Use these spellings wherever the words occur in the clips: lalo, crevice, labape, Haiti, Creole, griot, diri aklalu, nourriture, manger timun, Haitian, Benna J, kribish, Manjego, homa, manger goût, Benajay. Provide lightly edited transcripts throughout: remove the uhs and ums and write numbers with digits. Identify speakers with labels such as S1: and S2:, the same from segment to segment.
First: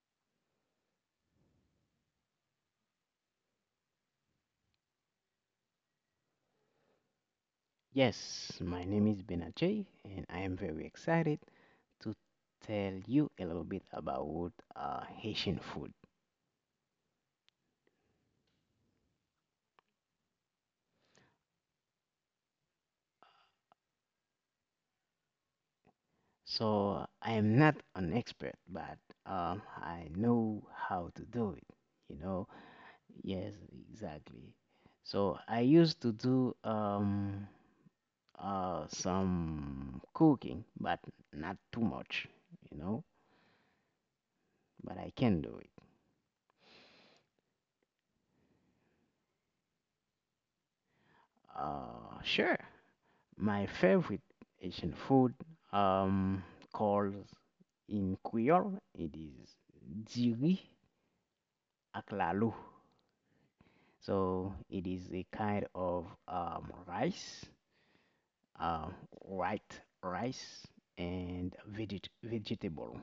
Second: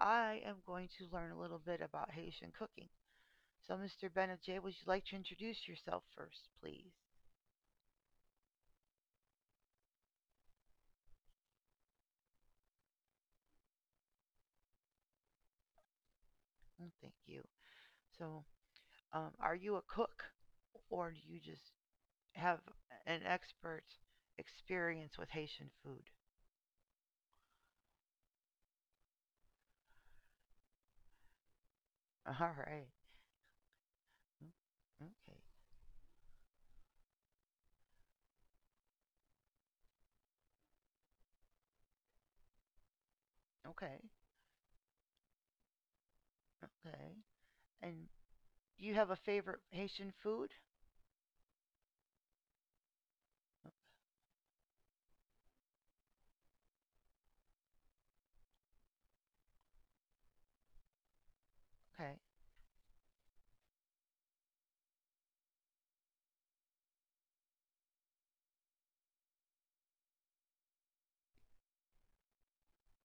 S1: I am going to learn a little bit about Haitian cooking. So, Mr. Benna J, would you like to introduce yourself first, please?
S2: Yes, my name is Benajay, and I am very excited to tell you a little bit about Haitian food.
S1: Mm, thank you. So, are you a cook, or do you just have an expert experience with Haitian food?
S2: So, I am not an expert, but I know how to do it, you know?
S1: All right.
S2: Yes,
S1: Mm,
S2: exactly. So,
S1: okay.
S2: I used to do some cooking, but not too much, you know?
S1: Okay.
S2: But I can do it.
S1: Okay. And do you have a favorite Haitian food?
S2: Sure. My favorite Asian food um called in Creole it is diri
S1: Okay.
S2: aklalu. So it is a kind of rice, um, white rice and vegetable.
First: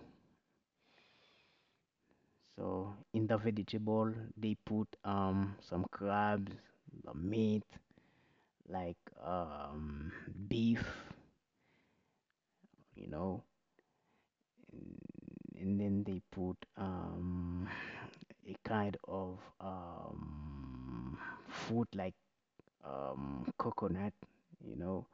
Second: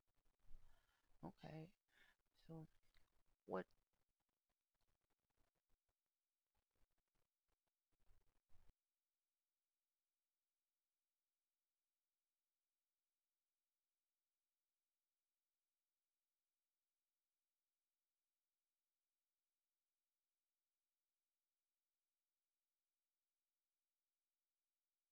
S1: Okay. So,
S2: So in the
S1: what
S2: vegetable they put some crabs, the meat like um, beef, you know, and, and then they put a kind of food like coconut, you know.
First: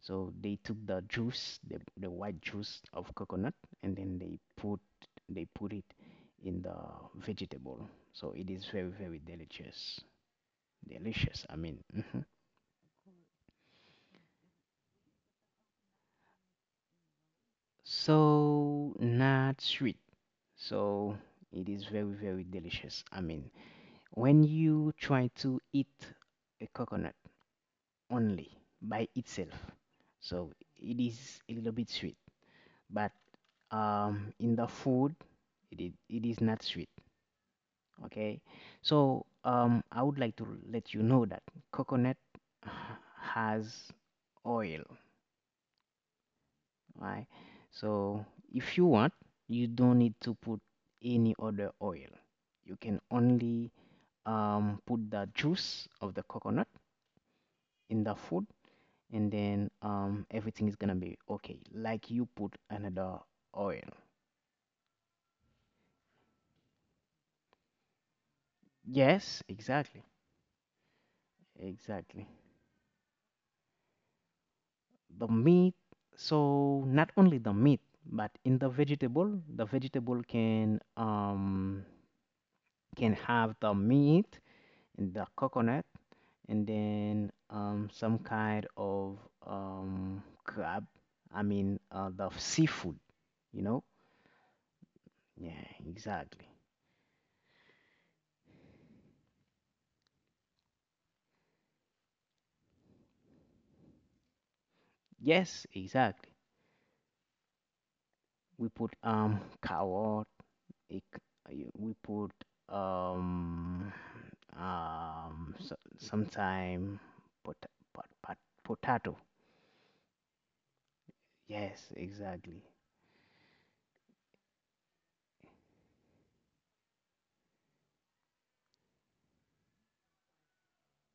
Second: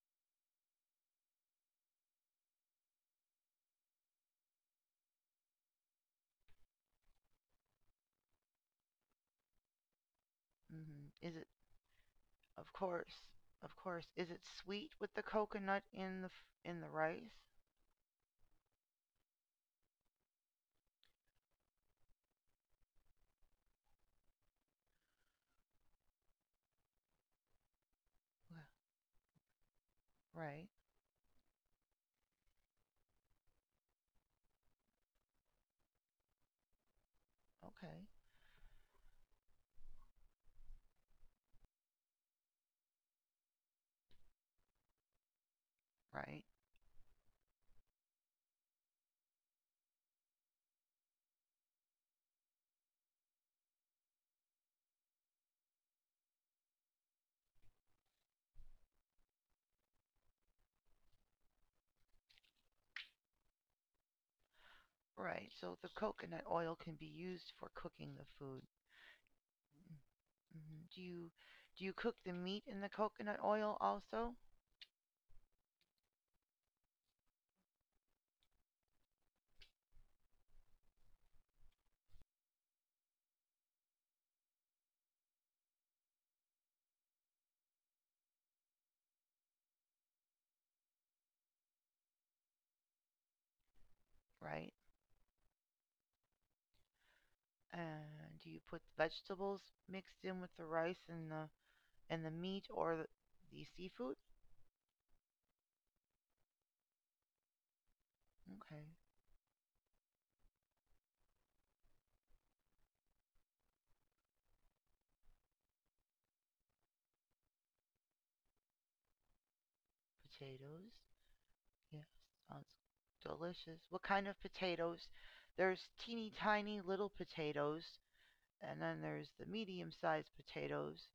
S2: So they took the juice, the white juice of coconut, and then they put it in the vegetable. So it is very very delicious,
S1: hmm is
S2: delicious.
S1: it
S2: Mhm.
S1: of course, of course. Is it sweet with the coconut in the in the rice?
S2: So not sweet. So it is very very delicious. I mean, when you try to eat a coconut only
S1: Wha-
S2: by itself. So
S1: Right.
S2: it is a little bit sweet, but in the food, it is not sweet.
S1: Okay.
S2: Okay, so I would like to let you know that coconut has oil,
S1: Right.
S2: right? So if you want, you don't need to put any other oil. You can only put the juice of the coconut in the food and then everything is gonna be okay like you put another oil.
S1: Right. So the coconut oil can be used for cooking the food.
S2: Yes, exactly.
S1: Mm-hmm. Do you cook
S2: Exactly.
S1: the meat in the coconut oil also?
S2: The meat, so not only the meat but in the vegetable, the vegetable can have the meat and the coconut and then some kind of crab, I mean the seafood, you know.
S1: Right.
S2: Yeah, exactly.
S1: And do you put vegetables mixed in with the rice and the meat or the seafood?
S2: Yes, exactly. We
S1: Okay.
S2: put carrot. ik- we put um so, sometime pot, pot, pot, potato.
S1: Potatoes.
S2: Yes,
S1: Yeah,
S2: exactly.
S1: sounds delicious. What kind of potatoes? There's teeny tiny little potatoes, and then there's the medium sized potatoes,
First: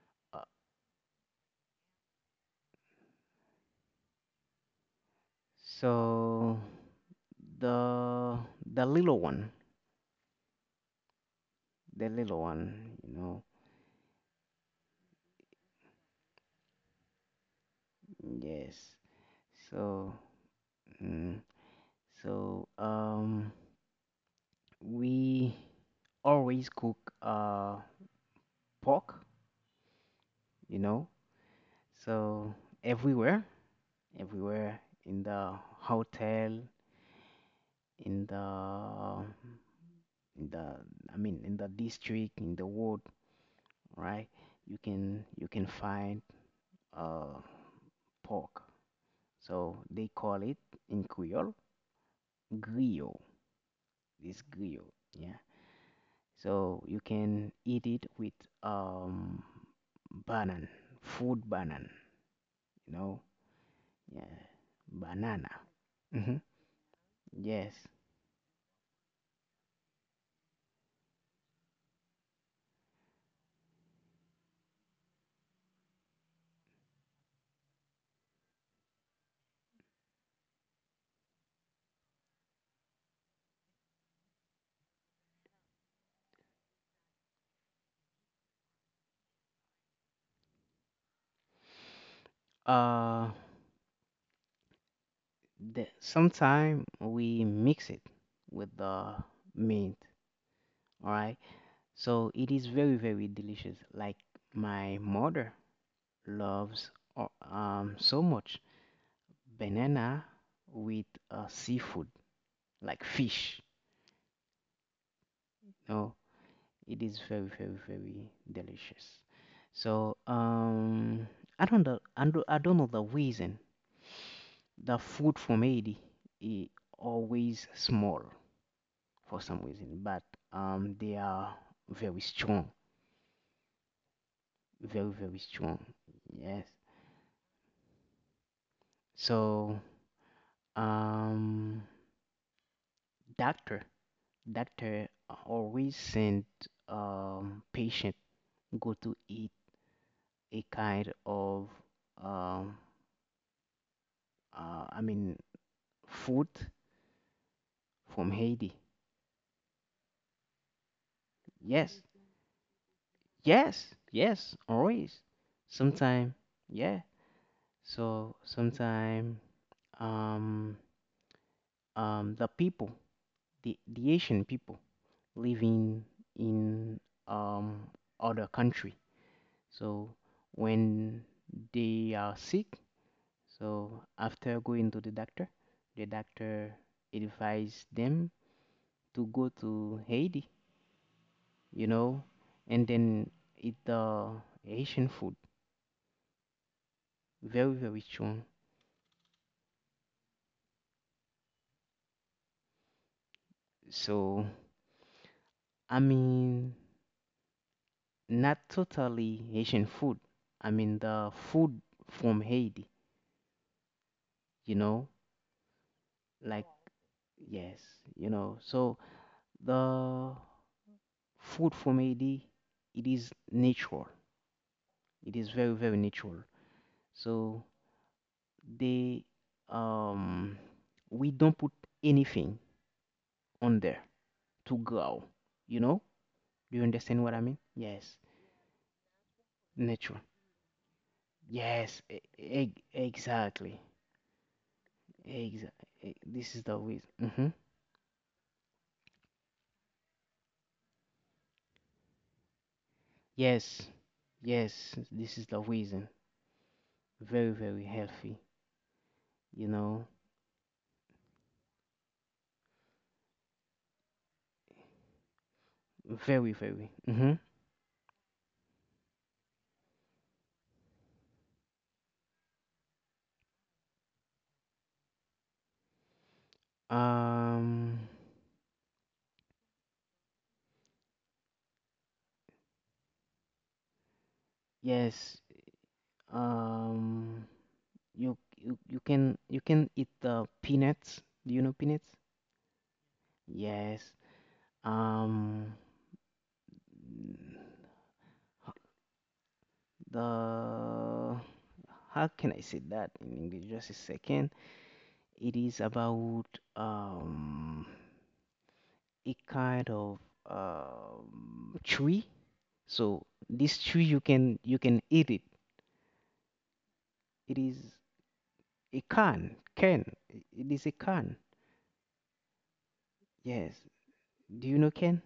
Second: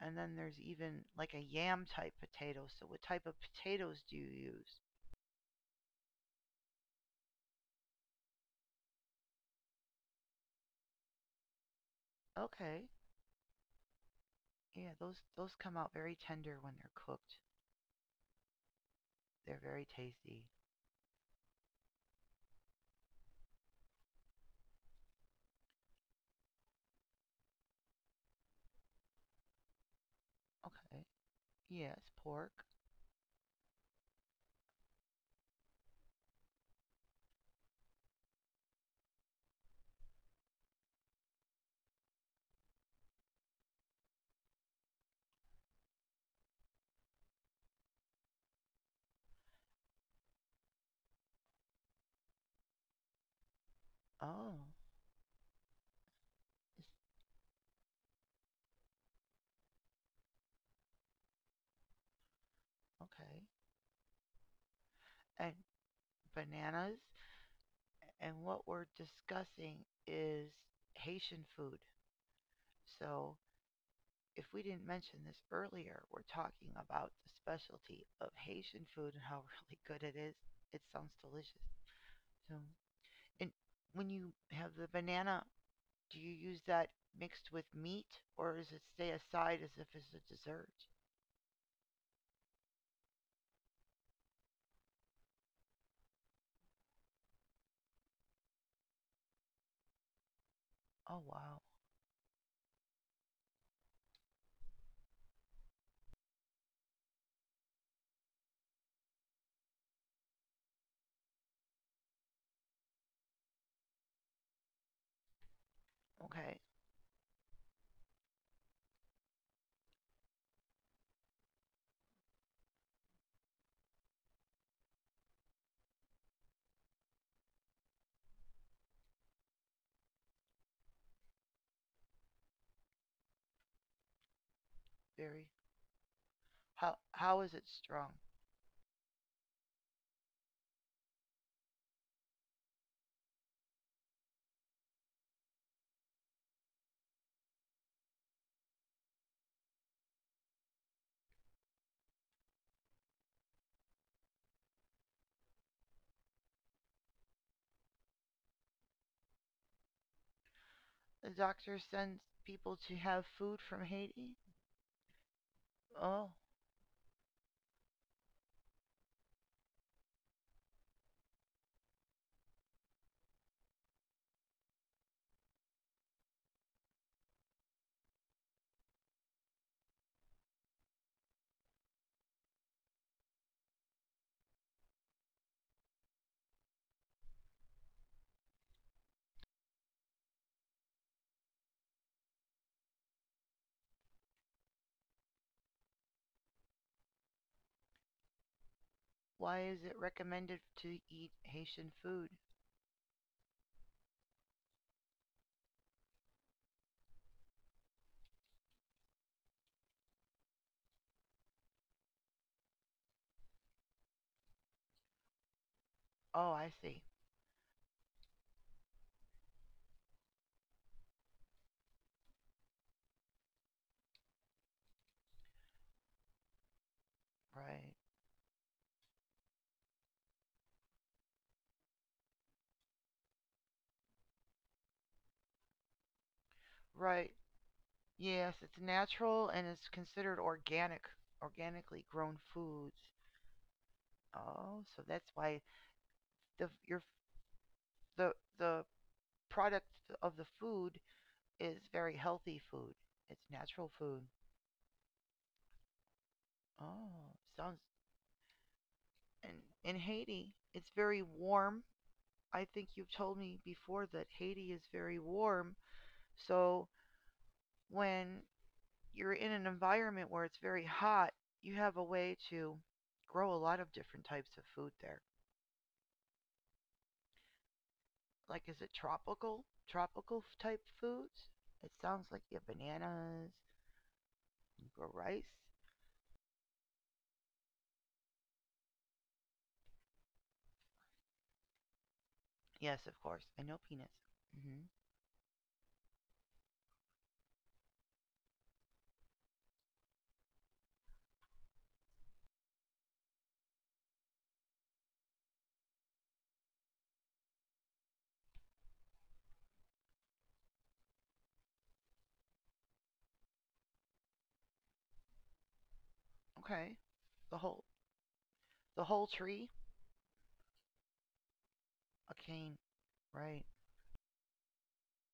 S1: and then
S2: Uh,
S1: there's even like a yam type potato. So what type of potatoes do you use?
S2: so the the little one, the little
S1: Okay.
S2: one, you know.
S1: Yeah, those come out very tender when they're cooked.
S2: Yes.
S1: They're very
S2: So
S1: tasty.
S2: mm, so um we always cook pork, you
S1: Okay.
S2: know.
S1: Yes,
S2: So
S1: pork.
S2: everywhere, everywhere in the hotel, in the in the I mean in the district in the ward, right? You can find uh pork. So they call it in Creole griot. This
S1: Oh,
S2: griot, yeah. So you can eat it with um banana, food banana, you know,
S1: okay.
S2: yeah, banana.
S1: And
S2: Hmm
S1: bananas.
S2: Yes.
S1: And what we're discussing is Haitian food. So if we didn't mention this earlier, we're talking about the specialty of Haitian food and how really good it is. It sounds delicious. So, and when you have the banana, do you use that mixed with meat or does it stay aside as if it's a dessert?
S2: Uh, the sometime we mix it with the mint. All
S1: Oh,
S2: right.
S1: wow.
S2: So it is very, very delicious. Like my mother loves so much banana with seafood, like fish. No,
S1: Okay.
S2: it is very, very, very delicious. So I don't know. I don't know the reason. The food from Haiti is always small for some reason, but they are very strong, very, very
S1: Very.
S2: strong. Yes.
S1: How is it strong?
S2: So. Um, Doctor, doctor always send patient go to eat a kind of um I mean food from Haiti.
S1: The doctor
S2: Yes,
S1: sends people to have food from
S2: yes,
S1: Haiti?
S2: yes, always.
S1: Oh,
S2: Sometime, yeah. So sometime um the people, the Asian people living in um other country. So when they are sick, so after going to the doctor advised them to go to Haiti, you know, and then eat the Haitian food, very very strong.
S1: why is it recommended to eat Haitian food?
S2: So I mean, not totally Haitian food. I mean the food from Haiti, you know,
S1: Oh,
S2: like
S1: I see.
S2: yes, you know. So the food from Haiti, it is natural. It is very very natural. So
S1: Right.
S2: they um we don't put anything on there to grow. You know? Do you understand
S1: Right.
S2: what I mean? Yes.
S1: Yes, it's natural and it's
S2: Natural.
S1: considered organic, organically
S2: Yes.
S1: grown foods.
S2: Exactly.
S1: Oh, so that's why
S2: Exactly. This
S1: the
S2: is the
S1: your
S2: reason. Hmm
S1: the the product of the food is very healthy food. It's natural
S2: Yes.
S1: food.
S2: Yes. This is the reason.
S1: Oh,
S2: Very,
S1: sounds
S2: very healthy.
S1: and
S2: You
S1: in
S2: know?
S1: Haiti, it's very warm. I think you've told me before that Haiti is very warm.
S2: Very,
S1: So
S2: very. hmm
S1: when you're in an environment where it's very hot, you have a way to grow a lot of different types of food there.
S2: Um.
S1: Like is it tropical type foods? It sounds like you have bananas or
S2: Yes.
S1: rice.
S2: Um. You can eat the peanuts. Do you know peanuts?
S1: Yes, of course. I know
S2: Yes.
S1: peanuts. Hmm.
S2: Um, the how can I say that in English? Just a second. It is about um a kind of tree. So this tree you can eat it.
S1: Okay. The
S2: It
S1: whole
S2: is
S1: the
S2: a
S1: whole
S2: can
S1: tree.
S2: can. It is a can.
S1: A cane. Right.
S2: Yes. Do you know can?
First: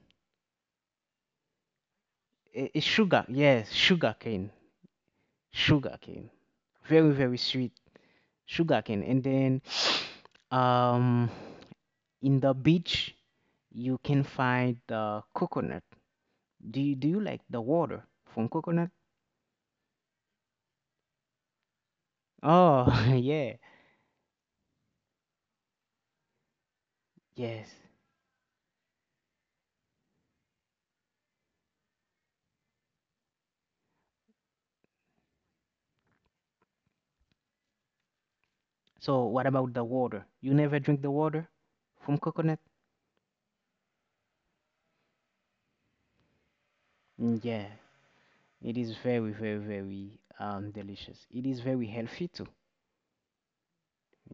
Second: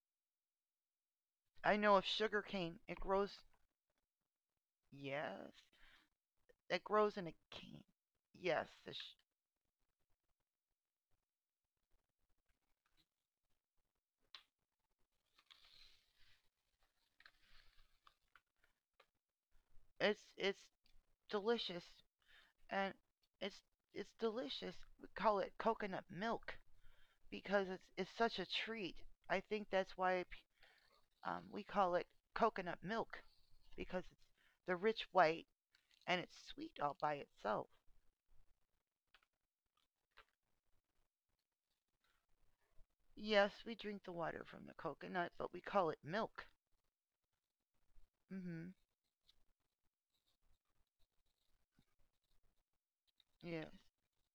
S1: I know of sugar cane.
S2: A
S1: It
S2: sugar.
S1: grows.
S2: Yes, sugar cane.
S1: Yes.
S2: Sugar cane.
S1: It
S2: Very
S1: grows in a
S2: very sweet.
S1: cane. Yes.
S2: Sugarcane and then um in the beach you can find the coconut. Do you like the water from coconut?
S1: It's delicious
S2: Oh,
S1: and
S2: yeah.
S1: it's it's delicious. We call it coconut milk because
S2: Yes,
S1: it's such a treat. I think that's why we call it coconut milk because it's the rich white and it's sweet all by itself.
S2: so what about the water? You never drink the water from coconut?
S1: Yes, we drink the water from the coconut, but we call it milk.
S2: Mm, yeah,
S1: Mm hmm
S2: it is very very very delicious. It is very healthy too.
S1: Yes.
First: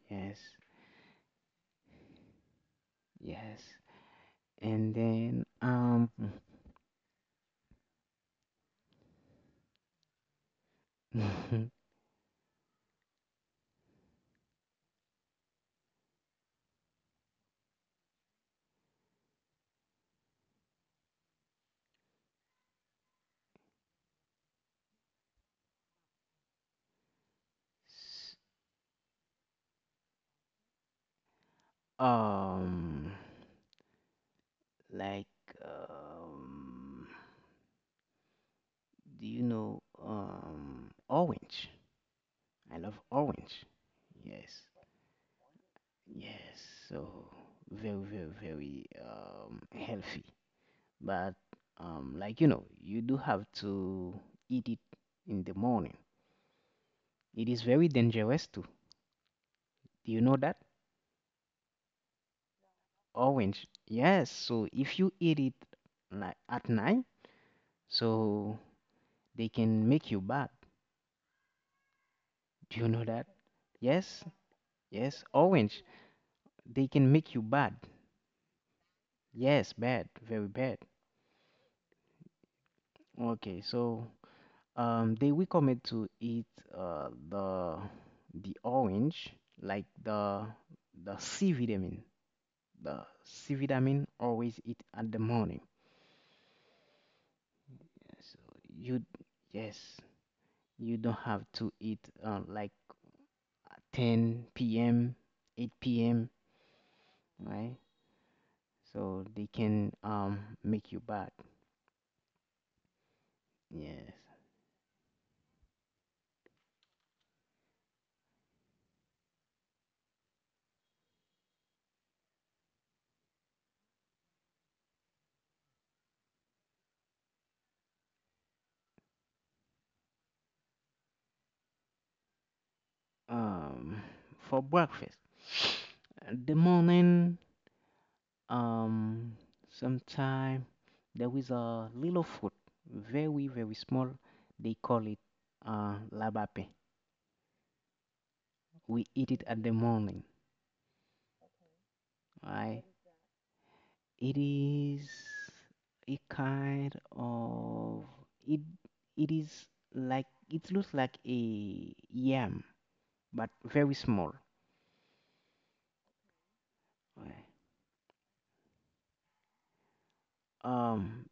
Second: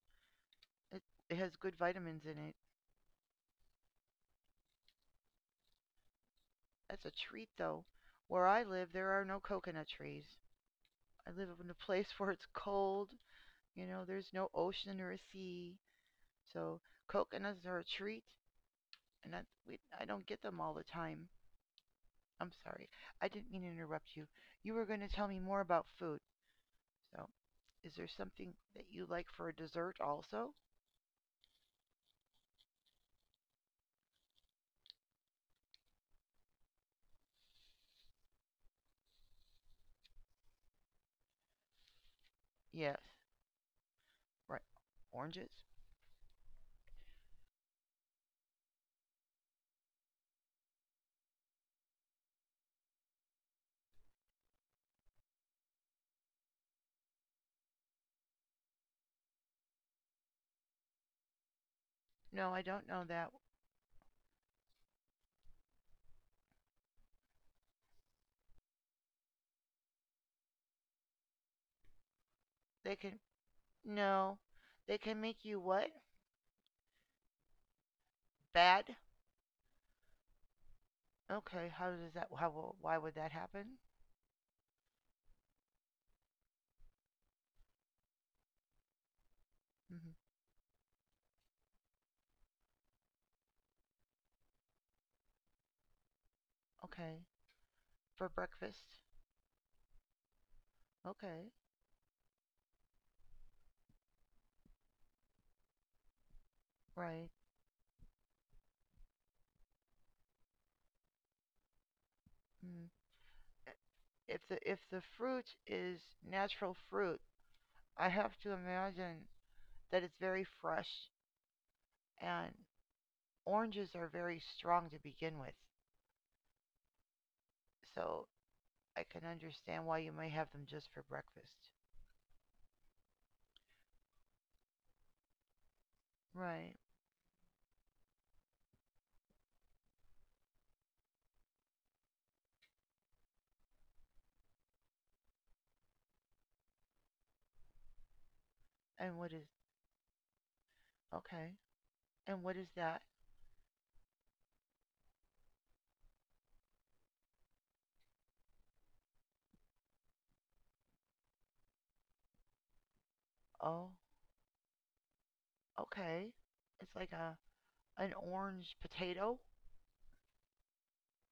S2: Yes.
S1: It, it has good vitamins in it.
S2: Yes, and then um,
S1: That's a treat, though. Where I live, there are no coconut trees. I live in a place where it's cold. You know, there's no ocean or a sea. So coconuts are a treat, and I don't get them all the time. I'm sorry. I didn't mean to interrupt you. You were going to tell me more about food. So, is there
S2: s-
S1: something that you like for a dessert also?
S2: um like um, do you know orange? I love
S1: Yes.
S2: orange.
S1: Right.
S2: Yes,
S1: Oranges?
S2: yes. So very, very, very healthy. But like you know, you do have to eat it in the morning. It is very dangerous too. Do you know that?
S1: No, I don't know that.
S2: Orange. Yes. So if you eat it like at night, so they can make you bad. Do you
S1: They
S2: know
S1: can
S2: that? Yes.
S1: no. They can
S2: Yes.
S1: make you
S2: Orange.
S1: what?
S2: They can make you bad.
S1: Bad?
S2: Yes, bad, very bad.
S1: Okay. How why would that
S2: Okay,
S1: happen?
S2: so they recommend to eat uh, the the orange, like
S1: Hmm.
S2: the C vitamin, the C vitamin. Always eat at the morning.
S1: Okay. For
S2: So
S1: breakfast?
S2: you, yes, you don't have
S1: Okay.
S2: to eat like at 10 p.m., 8 p.m.
S1: Right.
S2: Right? So they can make you bad.
S1: Mm.
S2: Yes.
S1: If the fruit is natural fruit, I have to imagine that it's very fresh and oranges are very strong to begin with. So I can understand why you might have them just for breakfast.
S2: Um, for breakfast. The
S1: Right.
S2: morning, um, sometime there is a little food, very, very small. They call it labape. We
S1: And
S2: eat
S1: what
S2: it
S1: is
S2: at the morning,
S1: okay? And what is
S2: right?
S1: that?
S2: It is a kind of it. It is like it looks like a yam, but
S1: Oh,
S2: very small.
S1: okay. It's like a
S2: Right?
S1: an orange potato.
S2: Um,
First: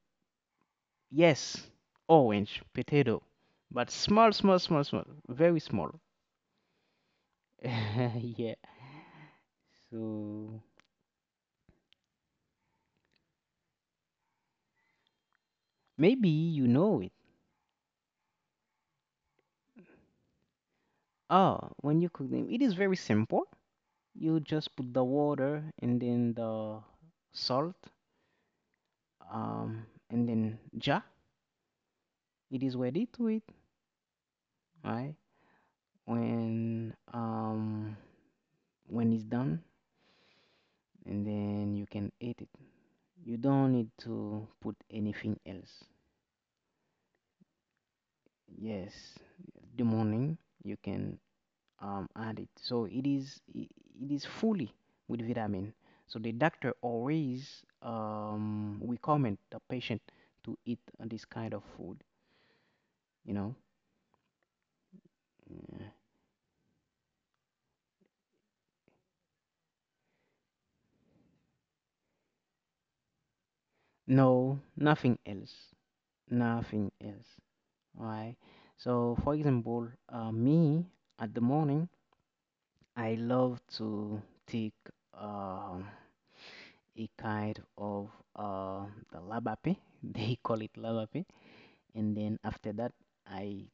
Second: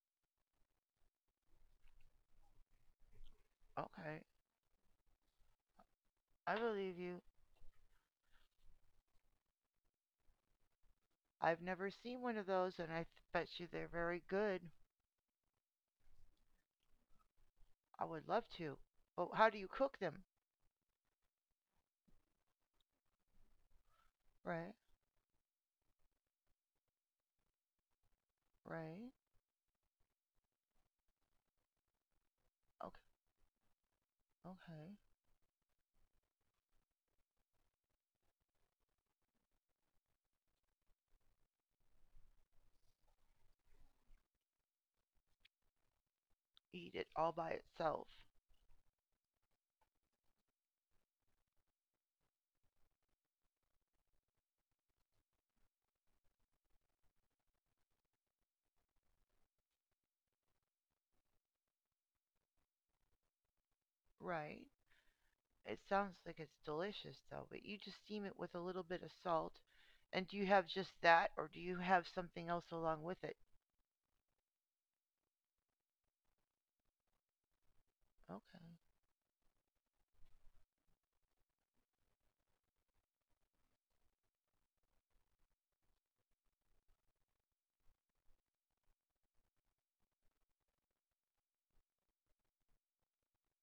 S2: yes, orange potato, but
S1: Okay.
S2: small, small, small, small, very small.
S1: I believe you.
S2: yeah. So
S1: I've never seen one of those and I bet you they're very good.
S2: maybe you know it.
S1: I would love to. But how do you cook them?
S2: Ah, when you cook them, it is very simple. You just
S1: Right.
S2: put the water and then the salt,
S1: Right.
S2: and then ja. It is
S1: Okay.
S2: ready to eat,
S1: Okay.
S2: right? When um when it's done, and then you can eat it. You don't need to put anything else.
S1: Eat it all by itself.
S2: Yes, the morning you can and it so it is fully with vitamin. So the doctor always recommend the patient to eat this kind of food. You know,
S1: Right. It
S2: yeah.
S1: sounds like it's delicious though, but you just steam it with a little bit of salt. And do you have just that or do you have something else along with it?
S2: No, nothing else, nothing else. All right.
S1: Okay.
S2: So for example, me at the morning, I love to take um a kind of uh, the labape. They call it labape, and then after that I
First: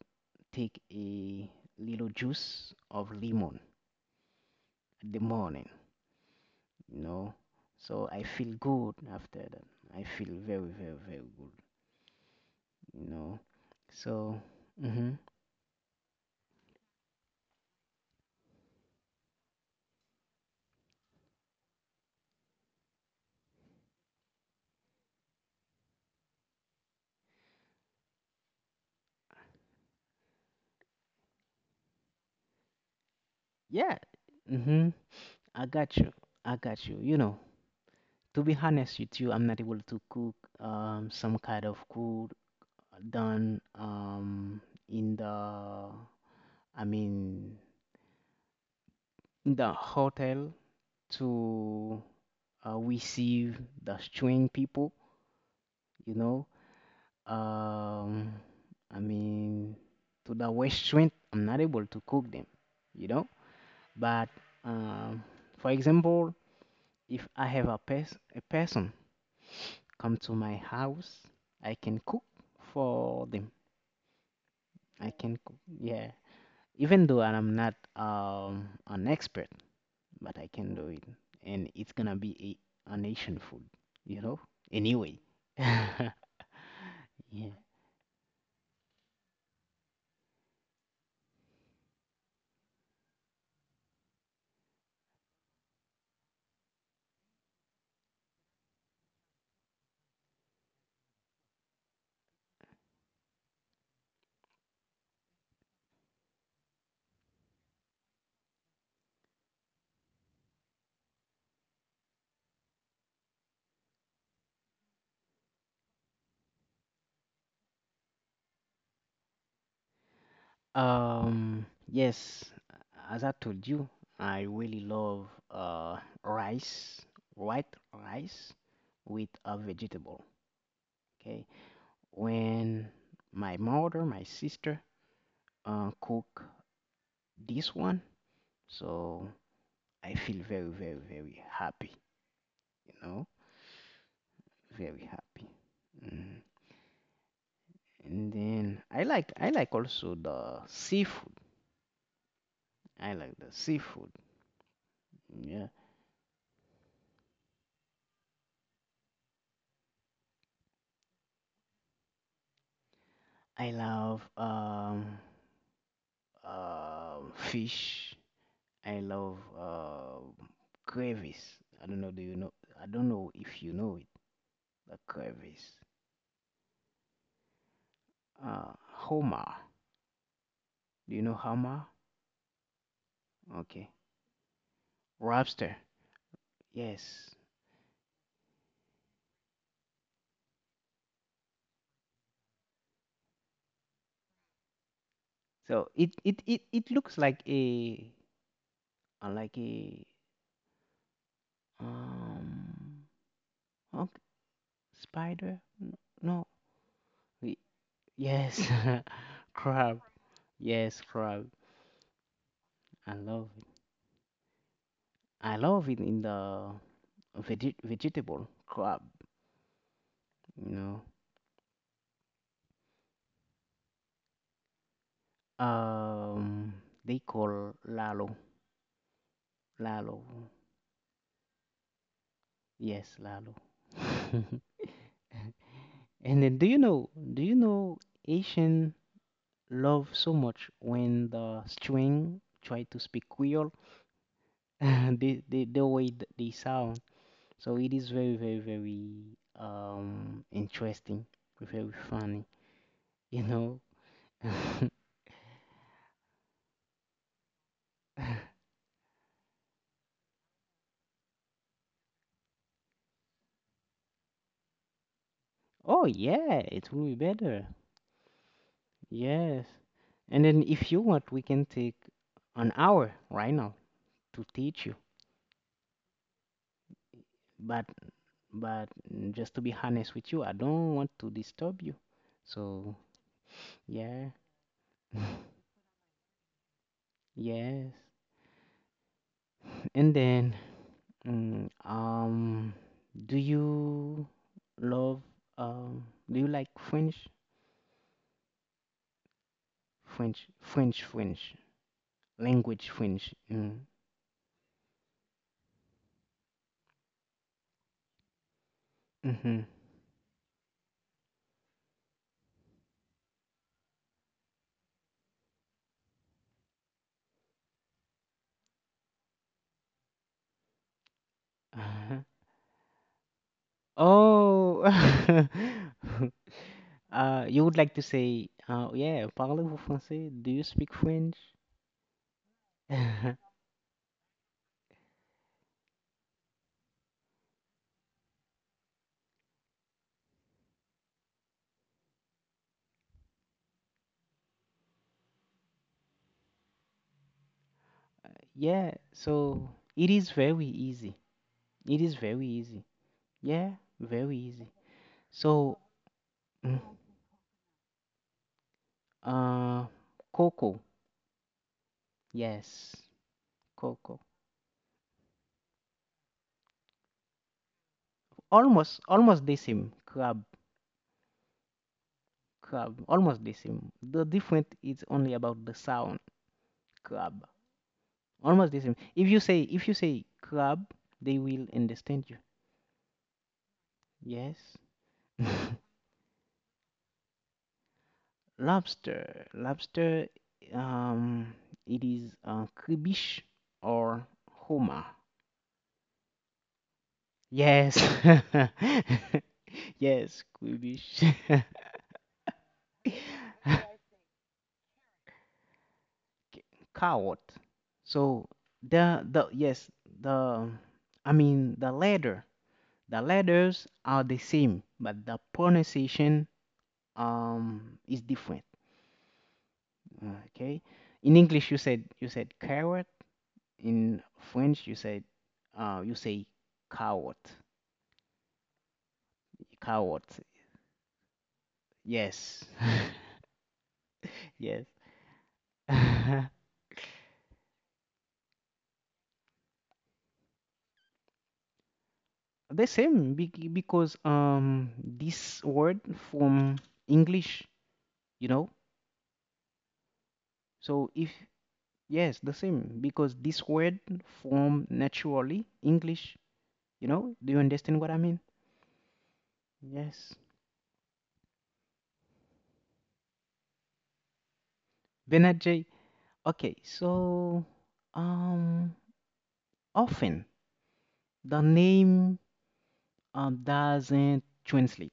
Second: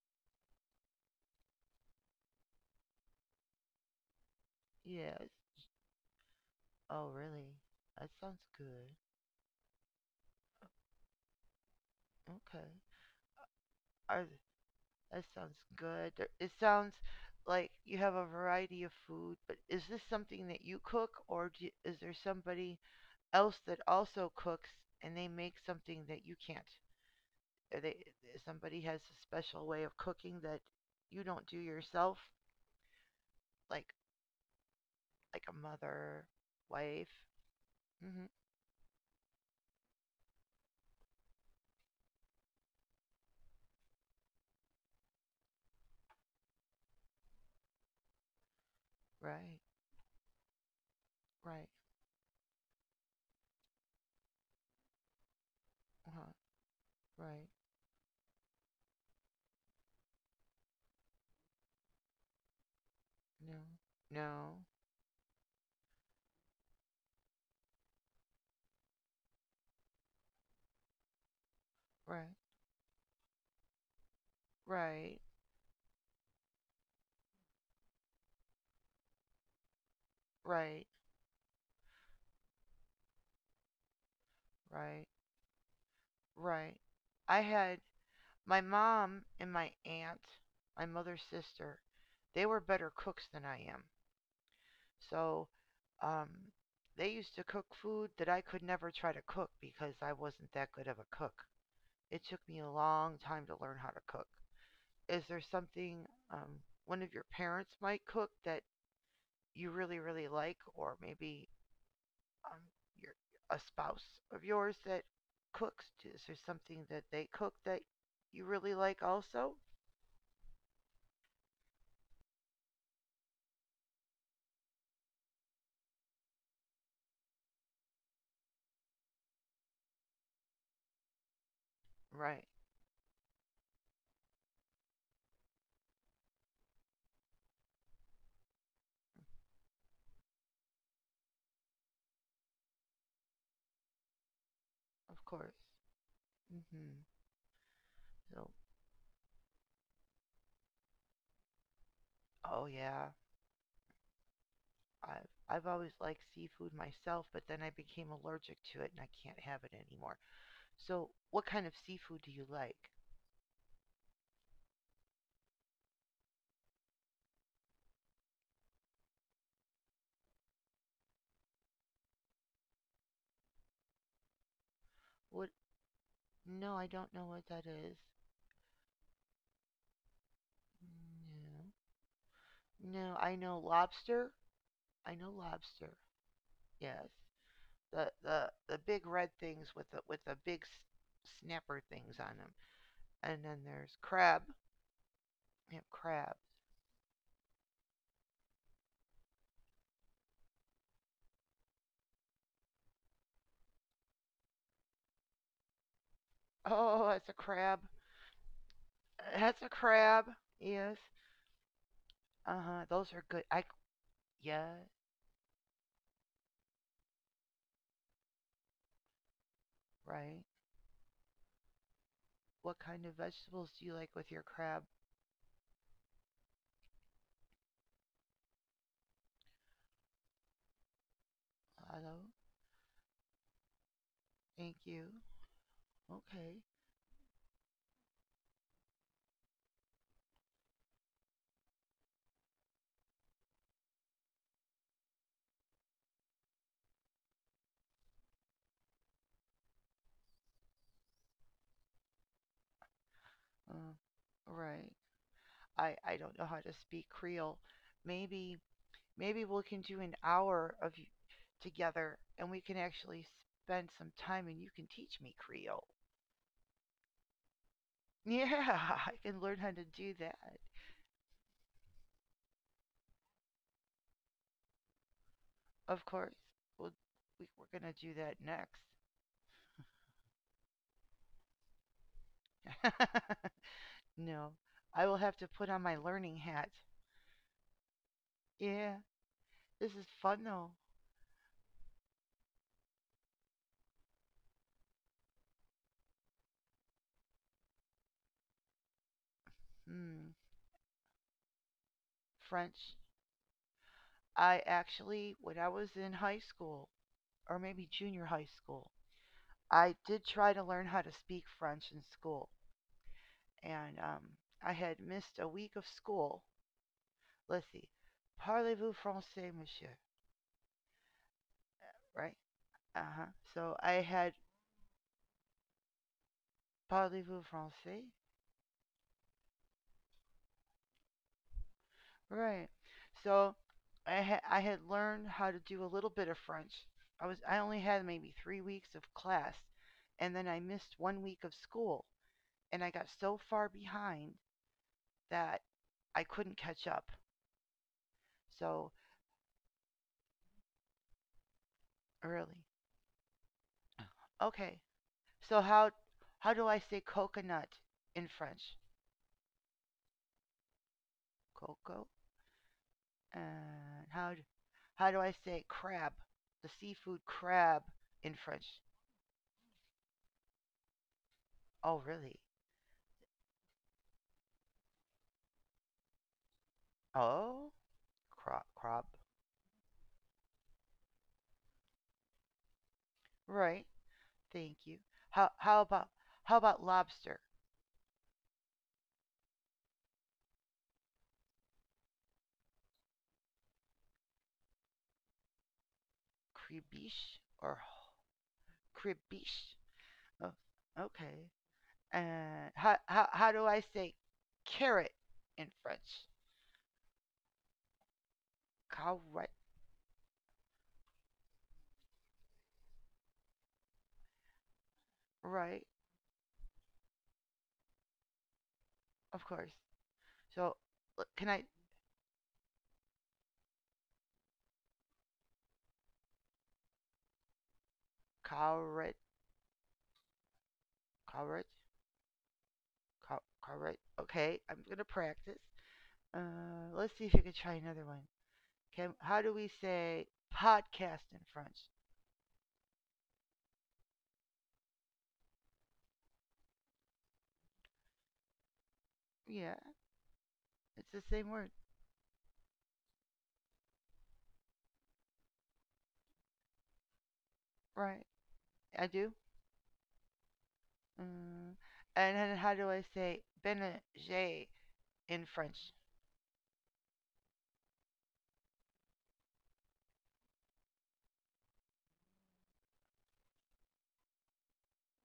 S2: take a little juice of lemon in the
S1: Yes.
S2: morning, you
S1: Oh,
S2: know.
S1: really? That
S2: So I
S1: sounds
S2: feel
S1: good.
S2: good after that. I feel very, very, very good,
S1: Okay.
S2: you know.
S1: Are,
S2: So, hmm
S1: that sounds good. It sounds like you have a variety of food, but is this something that you cook or do, is there somebody else that also cooks and they make something that you can't? Are they somebody has a special way of cooking that you don't do yourself like
S2: yeah. hmm
S1: a
S2: I got you.
S1: mother,
S2: I got you.
S1: wife.
S2: You know,
S1: Hmm.
S2: to be honest with you, I'm not able to cook some kind of food done in the I mean
S1: Right,
S2: in the hotel
S1: right,
S2: to receive the strange people, you
S1: uh-huh,
S2: know.
S1: right.
S2: um i mean to the restaurant I'm not able to cook them, you know.
S1: No,
S2: But
S1: no,
S2: um for example, if I have a a person come to my house, I can
S1: right,
S2: cook for them. I
S1: right,
S2: can cook, yeah, even though I'm not an expert, but I can
S1: right,
S2: do it, and it's gonna be a nation food, you know.
S1: right,
S2: Anyway, yeah.
S1: right. I had my mom and my aunt, my mother's sister. They were better cooks than I am. So, um, they used to cook food that I could never try to cook because I wasn't that good of a cook. It took me a long time to learn how to cook. Is there something one of your parents might cook that you really, really like, or maybe um, your, a spouse of yours that cooks? Is there something that they cook that you really like also?
S2: Um, yes, as I told you, I really love rice, white rice with a vegetable. Okay,
S1: Right,
S2: when my mother, my sister, cook this one, so I feel very, very, very happy. You know, very
S1: of course.
S2: happy. Mhm.
S1: Hmm.
S2: And
S1: So,
S2: then I like also the seafood.
S1: oh yeah,
S2: I like the seafood.
S1: I've
S2: Yeah,
S1: always liked seafood myself, but then I became allergic to it and I can't have it anymore. So, what kind of seafood do you like?
S2: I love fish. I love crevice. I don't know. Do you know? I don't know if you know it. The
S1: What?
S2: crevice.
S1: No, I don't know what that is.
S2: Homer. Do you know
S1: No.
S2: Homer?
S1: No, I know
S2: Okay.
S1: lobster. I know
S2: Lobster.
S1: lobster. Yes,
S2: Yes.
S1: the big red things with the big snapper things on them. And then there's crab. We
S2: So
S1: crab.
S2: it looks like a um okay, spider. No.
S1: Oh, that's a
S2: Y-
S1: crab.
S2: Yes.
S1: That's a
S2: crab.
S1: crab. Yes.
S2: Yes, crab.
S1: Uh huh. Those are
S2: I
S1: good.
S2: love
S1: I
S2: it.
S1: yeah
S2: I love it in the veggie vegetable crab,
S1: right.
S2: you know.
S1: What kind of vegetables do you like with your crab?
S2: Um, they call lalo, lalo.
S1: Hello.
S2: Yes, lalo.
S1: Thank you.
S2: and
S1: Okay.
S2: then do you know, do you know Asian love so much when the string try to speak Creole, the way they sound, so it is very very very interesting, very funny, you know.
S1: Uh, right. I don't know how to speak Creole. Maybe maybe we can do an hour of together and we can actually spend some time and you can teach me Creole.
S2: oh yeah, it will be better.
S1: Yeah, I can learn how
S2: Yes.
S1: to do
S2: And
S1: that.
S2: then if you want, we can take an hour right now to teach you.
S1: Of course, we'll, we're going
S2: But
S1: to do that next.
S2: but just to be honest with you, I don't want to disturb you. So yeah.
S1: No, I will have to put on my learning hat.
S2: Yes.
S1: Yeah, this is
S2: And
S1: fun
S2: then
S1: though.
S2: mm, um do you love um do you like French?
S1: Hmm,
S2: French French French
S1: French.
S2: language French. Mm.
S1: I actually, when I was in high school, or maybe junior high school,
S2: Mm-hmm.
S1: I did try to learn how to speak French in school. And I had missed a week of school. Let's see, parlez-vous français, monsieur?
S2: Uh-huh.
S1: Right? Uh huh. So I had
S2: Oh,
S1: parlez-vous
S2: uh, you would like
S1: français?
S2: to say, yeah, parlez-vous français? Do you speak French?
S1: Right. So I had learned how to do a little bit of French. I only had maybe 3 weeks of class, and then I missed one week of school, and I got so far behind that I couldn't catch up. So
S2: Yeah, so it is very easy. It is very
S1: really,
S2: easy. Yeah, very
S1: okay.
S2: easy.
S1: So
S2: So,
S1: how do I
S2: mm,
S1: say coconut in French?
S2: uh, coco.
S1: Coco.
S2: Yes,
S1: And
S2: coco.
S1: how do I say crab? The seafood crab in French.
S2: Almost, almost the same. Crab,
S1: Oh, really?
S2: crab. Almost the same. The difference is only about the sound. Crab.
S1: Oh, crab,
S2: Almost the
S1: crab.
S2: same. If you say crab, they will understand you.
S1: Right.
S2: Yes.
S1: Thank you. How how about how about lobster?
S2: Lobster. Lobster, um, it is kribish or homa.
S1: Cribiche or
S2: Yes.
S1: cribiche? Oh,
S2: Yes, kribish.
S1: okay. And how do I say carrot in French?
S2: Coward. So
S1: Carrot. Right.
S2: the yes, the I mean the letter. The letters are the same, but the
S1: Right,
S2: pronunciation is different.
S1: of course. So
S2: Okay. In
S1: can I
S2: English you said carrot. In French, you said, you say coward,
S1: carrot
S2: coward.
S1: carrot?
S2: Yes,
S1: Car- Okay, I'm
S2: yes.
S1: gonna practice. Let's see if you can try another one. Okay, how do we say podcast in French?
S2: The same because this word from English, you know.
S1: Yeah, it's
S2: So
S1: the
S2: if,
S1: same word,
S2: yes, the same because this word from naturally English. Do you understand what
S1: right?
S2: I mean?
S1: I do.
S2: Yes.
S1: Mm. And then how do I say Benajay in
S2: Bernard
S1: French?
S2: J. Okay, so um often the name doesn't translate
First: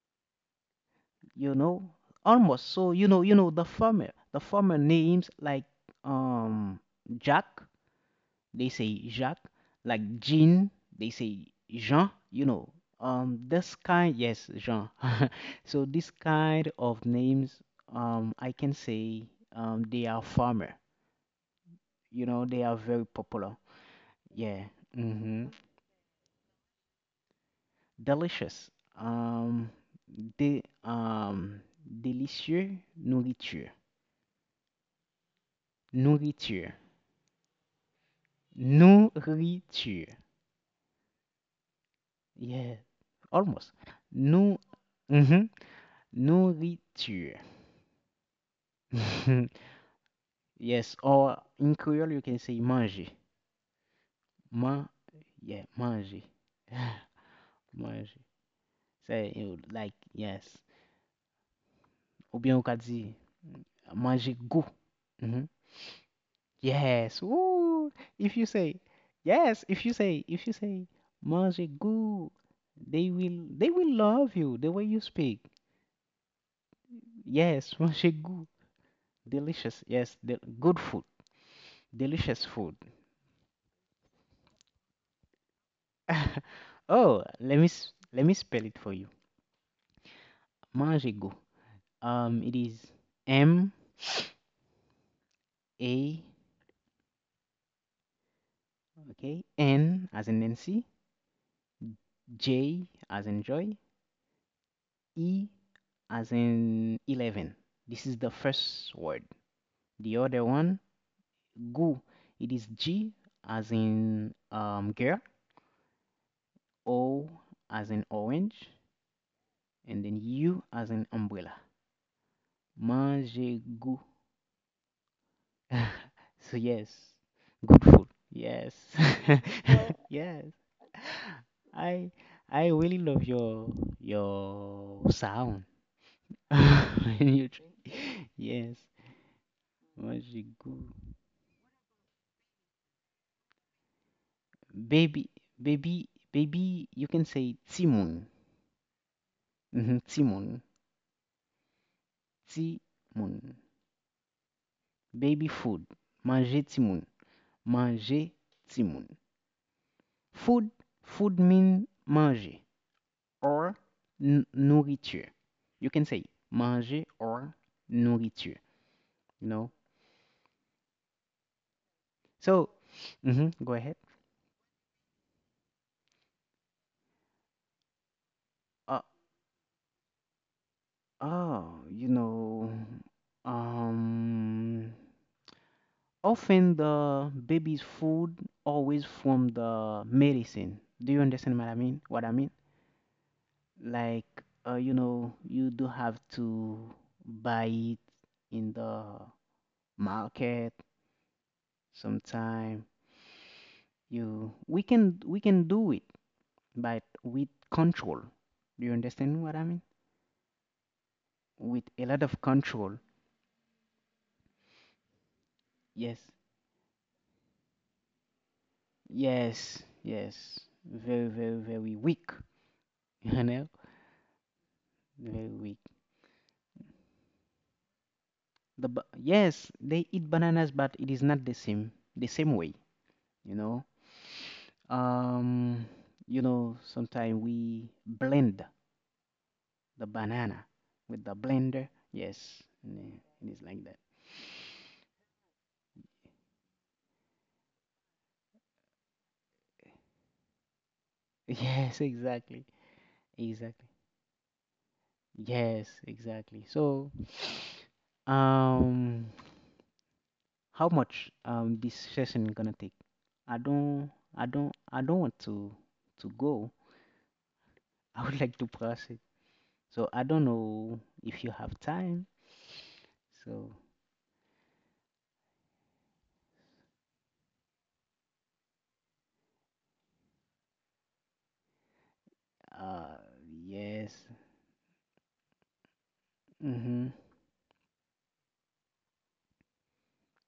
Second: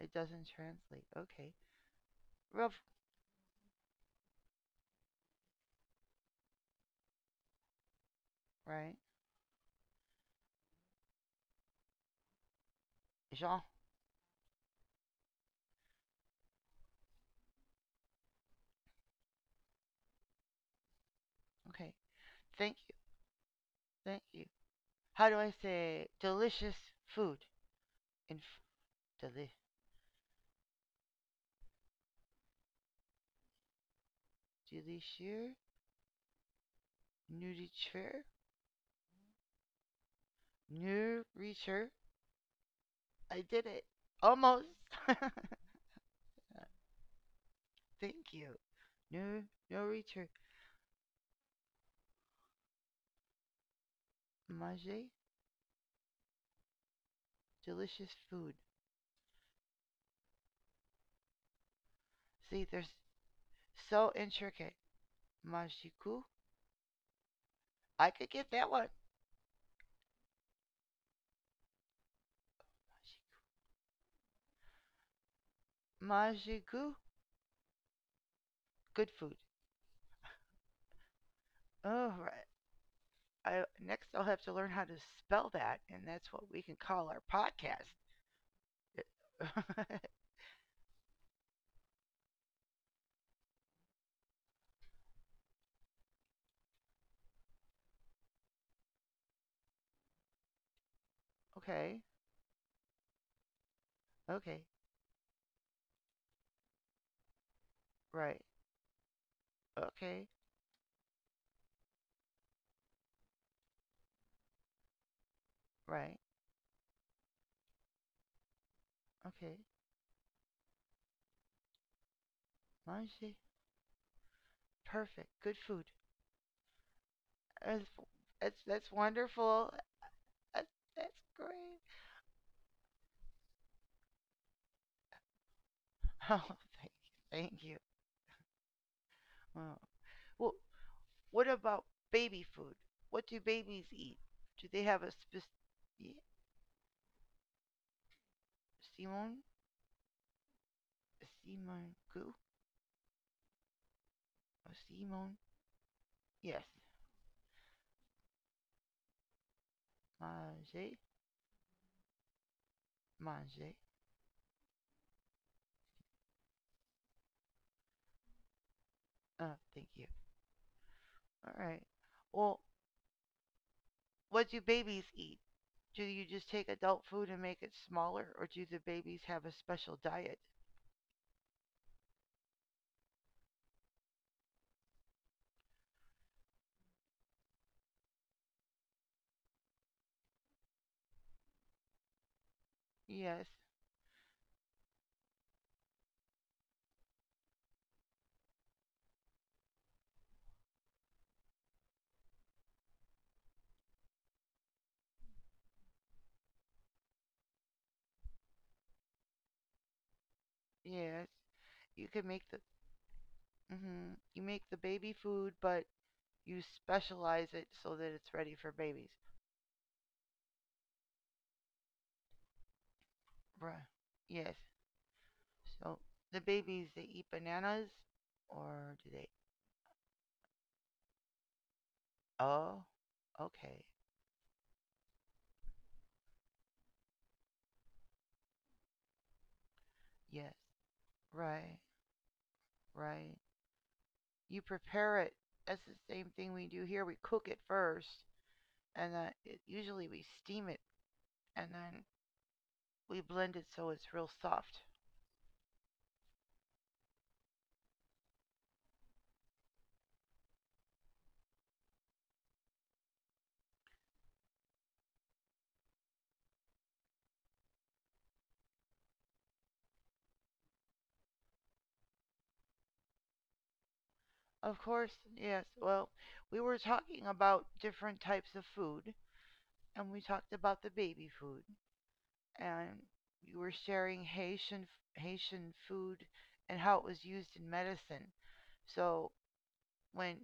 S1: It doesn't translate.
S2: you
S1: Okay,
S2: know almost.
S1: rough,
S2: So the farmer names, like um Jack, they
S1: right?
S2: say Jacques, like Jean, they say Jean,
S1: Jean.
S2: this kind, yes, Jean. So this kind of names, I can say, they are farmer,
S1: Okay,
S2: they are
S1: thank you,
S2: very popular.
S1: thank you.
S2: Yeah.
S1: How do
S2: Mm-hmm.
S1: I say delicious food in
S2: Delicious.
S1: deli-
S2: um de Délicieux,
S1: delicious?
S2: nourriture.
S1: Nourriture,
S2: Nourriture.
S1: nourriture.
S2: Yeah,
S1: I did
S2: almost.
S1: it.
S2: No.
S1: Almost.
S2: Mhm. Nourriture.
S1: Thank you. No, no reacher.
S2: Yes, or in Creole you can say manger. Ma,
S1: Manger
S2: yeah, manger.
S1: delicious
S2: Manger.
S1: food.
S2: Say you like yes. Ou bien on
S1: See,
S2: can
S1: there's
S2: say
S1: so
S2: manger goût.
S1: intricate.
S2: Mhm.
S1: Majiku.
S2: Yes. Ooh.
S1: I could
S2: If you
S1: get that
S2: say,
S1: one.
S2: yes, if you say manger goût, they will love you the way you speak.
S1: Majiku.
S2: Yes, manger goût.
S1: Good food.
S2: Delicious. Yes, the good food.
S1: All
S2: Delicious
S1: right.
S2: food.
S1: I, next, I'll have to learn how to spell that, and that's what we can call our
S2: Oh, let me s-
S1: podcast.
S2: let me spell it for you. Manjego. It is M, A, okay, N as in Nancy,
S1: Okay.
S2: J as in joy,
S1: Okay.
S2: E as in eleven. This is the
S1: Right.
S2: first word. The
S1: Okay.
S2: other one, gu. It is G as in girl,
S1: Right.
S2: O as in orange,
S1: Okay.
S2: and then U as in umbrella.
S1: Manger.
S2: Manjego.
S1: Perfect. Good food.
S2: So yes, good
S1: That's,
S2: food. Yes,
S1: that's wonderful.
S2: yes.
S1: That, that's great.
S2: I I really love your sound
S1: Oh, thank you.
S2: when you
S1: Thank
S2: try.
S1: you.
S2: Yes,
S1: Oh.
S2: magic
S1: Well,
S2: good.
S1: what about baby food? What do babies eat? Do they have a
S2: Baby,
S1: specific.
S2: baby,
S1: Yeah.
S2: baby. You can say timun.
S1: Simon?
S2: Mm-hmm, timun,
S1: Simon Goo?
S2: timun.
S1: Oh, Simon?
S2: Baby food.
S1: Yes.
S2: Manger timun. Manger timun. Food,
S1: Manger?
S2: food mean manger
S1: Manger?
S2: or nourriture. You can say manger or nourriture, you
S1: Oh,
S2: know.
S1: thank you. Alright. Well,
S2: So, go ahead.
S1: what do babies eat? Do you just take adult food and make it smaller, or do the
S2: Uh,
S1: babies have a special diet?
S2: oh, um, often the baby's food always from the medicine. Do you understand what I mean? What I mean?
S1: Yes,
S2: Like, you do have to buy it in the market sometime. We can do it but with control. Do you understand what I mean?
S1: yes.
S2: With a
S1: You
S2: lot
S1: can
S2: of
S1: make the
S2: control.
S1: hmm you make the baby food, but
S2: Yes,
S1: you specialize it so that it's ready for babies.
S2: yes, yes. Very, very, very weak. You know,
S1: Bruh. Yes.
S2: very weak.
S1: So the babies, they eat bananas or do they?
S2: Yes, they eat bananas, but it is not the same way.
S1: Oh,
S2: You know,
S1: okay.
S2: um, sometimes we blend the
S1: Yes.
S2: banana with the
S1: Right.
S2: blender. Yes, and,
S1: Right.
S2: it is like that.
S1: You prepare it. That's the same thing we do here. We cook it first, and then it, usually we steam it, and
S2: Yes,
S1: then
S2: exactly,
S1: we blend it
S2: exactly.
S1: so it's real soft.
S2: Yes, exactly. So, um, how much this session gonna take? I don't, I don't want to go. I would like to pass. So I don't know if you have time. So,
S1: Of course, yes. Well, we were talking about different types of food, and we talked about the baby food. And
S2: uh,
S1: you were
S2: yes,
S1: sharing Haitian food and how it
S2: mm-hmm,
S1: was used in medicine. So when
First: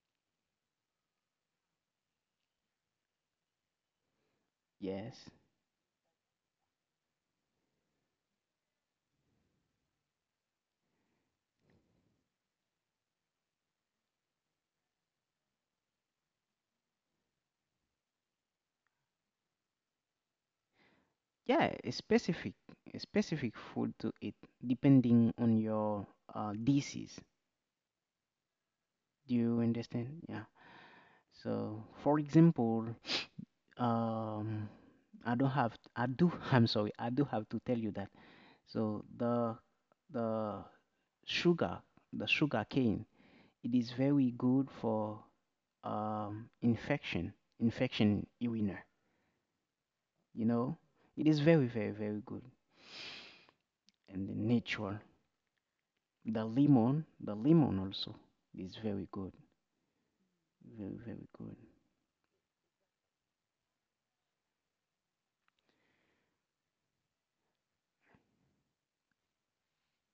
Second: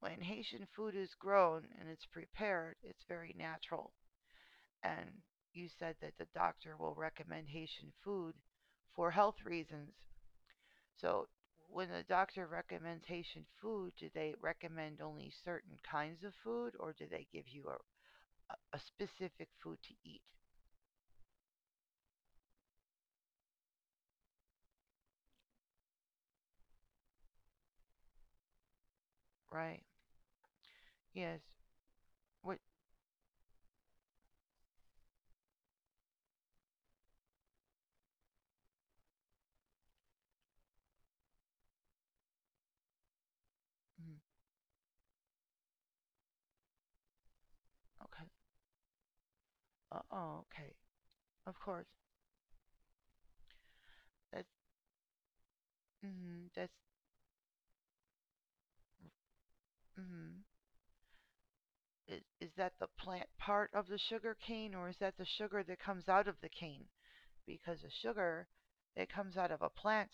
S1: when Haitian food is grown and it's prepared, it's very natural.
S2: yes,
S1: And you said that the doctor will recommend Haitian food for health reasons. So when the doctor recommends Haitian food, do they recommend only certain kinds of food or do they give you a- specific food to eat?
S2: yeah. A specific food to eat depending on your disease. Do you
S1: Right?
S2: understand? Yeah.
S1: Yes.
S2: So, for
S1: What?
S2: example, um I don't have I do I'm sorry, I do have to tell you that. So the sugar, the sugar cane, it is
S1: Mm,
S2: very good for um infection
S1: okay.
S2: infection winner.
S1: Oh,
S2: you
S1: okay.
S2: know it is
S1: Of
S2: very,
S1: course.
S2: very, very good, and the
S1: That's
S2: natural.
S1: mm
S2: the
S1: hmm that's
S2: lemon the lemon also is very good,
S1: mm hmm
S2: very very good.
S1: is that the plant part of the sugar cane or is that the sugar that comes out of the cane? Because the sugar it comes out of a plant.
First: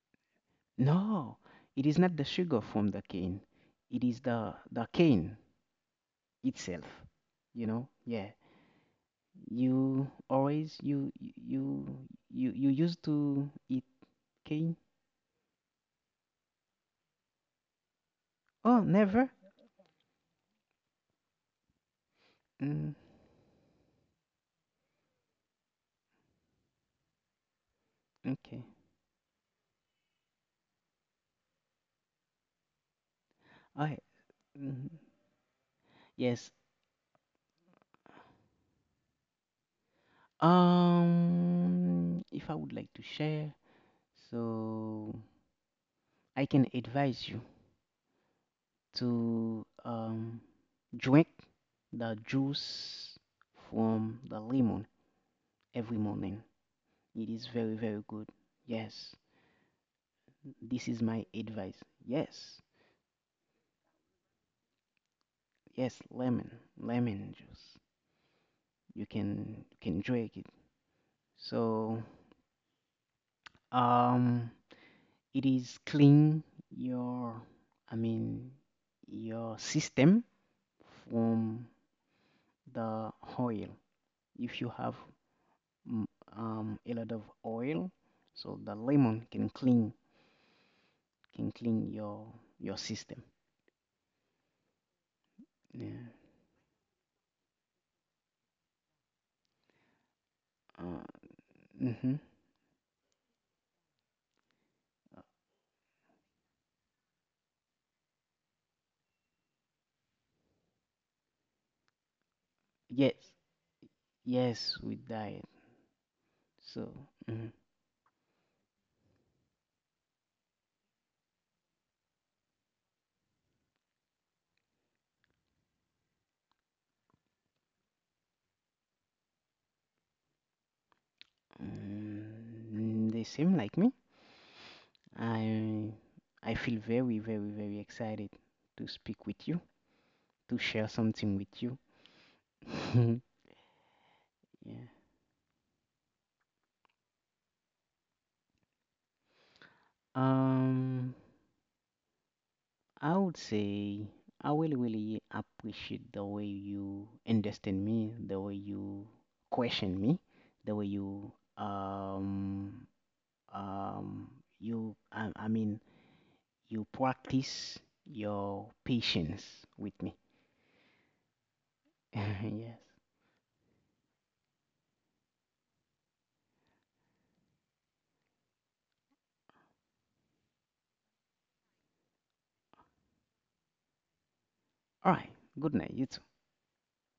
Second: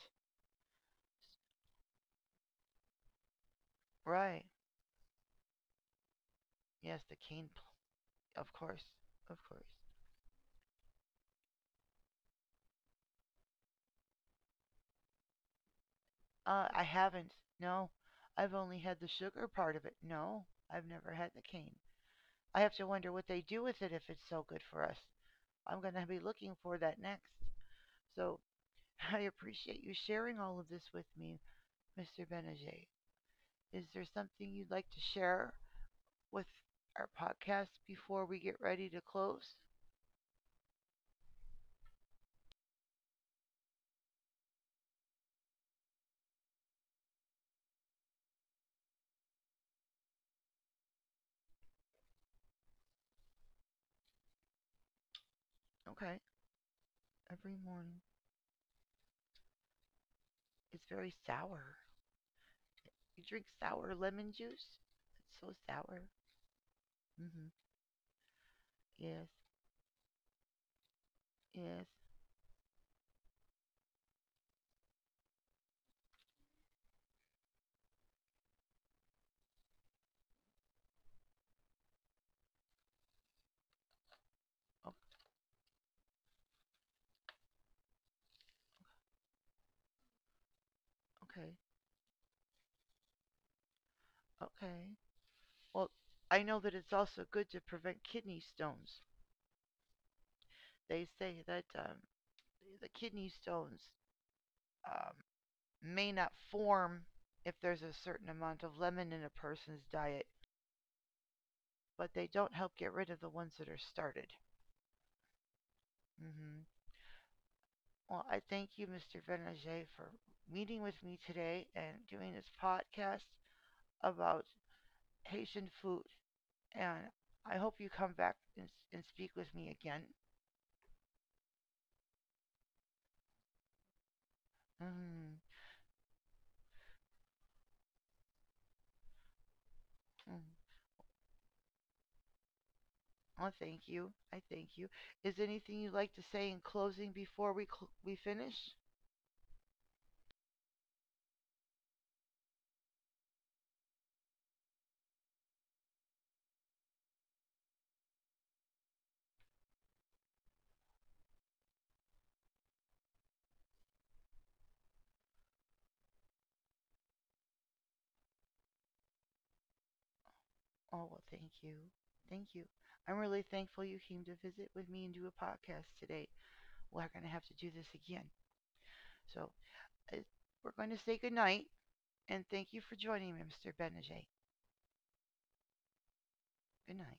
S2: No, it is not the sugar from the cane, it is
S1: Right.
S2: the cane itself.
S1: Yes, the cane
S2: Yeah.
S1: of course. Of course.
S2: You always you you you you used to eat cane?
S1: I haven't. No. I've only
S2: Oh,
S1: had the
S2: never.
S1: sugar part of it. No. I've never had the cane. I have to
S2: Mm.
S1: wonder what they do with it if it's so good for us. I'm going to be looking for that next. So
S2: Okay.
S1: I appreciate you sharing all of this with me, Mr. Benajay. Is
S2: I
S1: there something you'd
S2: mm,
S1: like to share with
S2: yes.
S1: our podcast before we get ready to close?
S2: If I would like to share, so I can advise you to drink the juice from the lemon every
S1: Okay.
S2: morning. It is
S1: Every
S2: very
S1: morning.
S2: very good. Yes, this
S1: It's
S2: is
S1: very
S2: my
S1: sour.
S2: advice. Yes,
S1: You drink sour lemon juice? It's so
S2: yes,
S1: sour.
S2: lemon, lemon
S1: Mm-hmm.
S2: juice. You
S1: Yes.
S2: can drag it,
S1: Yes.
S2: so um it is clean your, I mean, your system from the oil. If you
S1: O-
S2: have mm, a lot of oil, so the lemon can clean,
S1: Okay.
S2: your system.
S1: Okay. Well,
S2: Yeah.
S1: I know that it's also good to prevent kidney stones.
S2: uh,
S1: They say that
S2: mm-hmm.
S1: the kidney stones um, may not form if there's a certain amount of lemon in a person's diet, but they don't help get rid of the
S2: Yes,
S1: ones that are started.
S2: yes with diet.
S1: Hmm.
S2: So mhm.
S1: Well, I thank you, Mr. Benajay, for meeting with me today and doing this podcast about Haitian food. And I hope you come back and speak with me again.
S2: mm they seem like me.
S1: Mm-hmm.
S2: I I feel very, very, very excited to speak with you,
S1: Mm-hmm.
S2: to share something with you.
S1: Well, thank you. I thank
S2: Yeah.
S1: you. Is there anything you'd like to say in closing before we we finish?
S2: Um, I would say I will really appreciate the way you understand me, the way you question me, the way you um um I mean you practice your patience with me.
S1: Oh, well, thank you. Thank you.
S2: Yes.
S1: I'm really thankful you came to visit with me and do a podcast today. We're going to have to do this again. So uh, we're going to say goodnight and thank you for joining me, Mr. Benajay.
S2: All right. Good night. You
S1: Good night.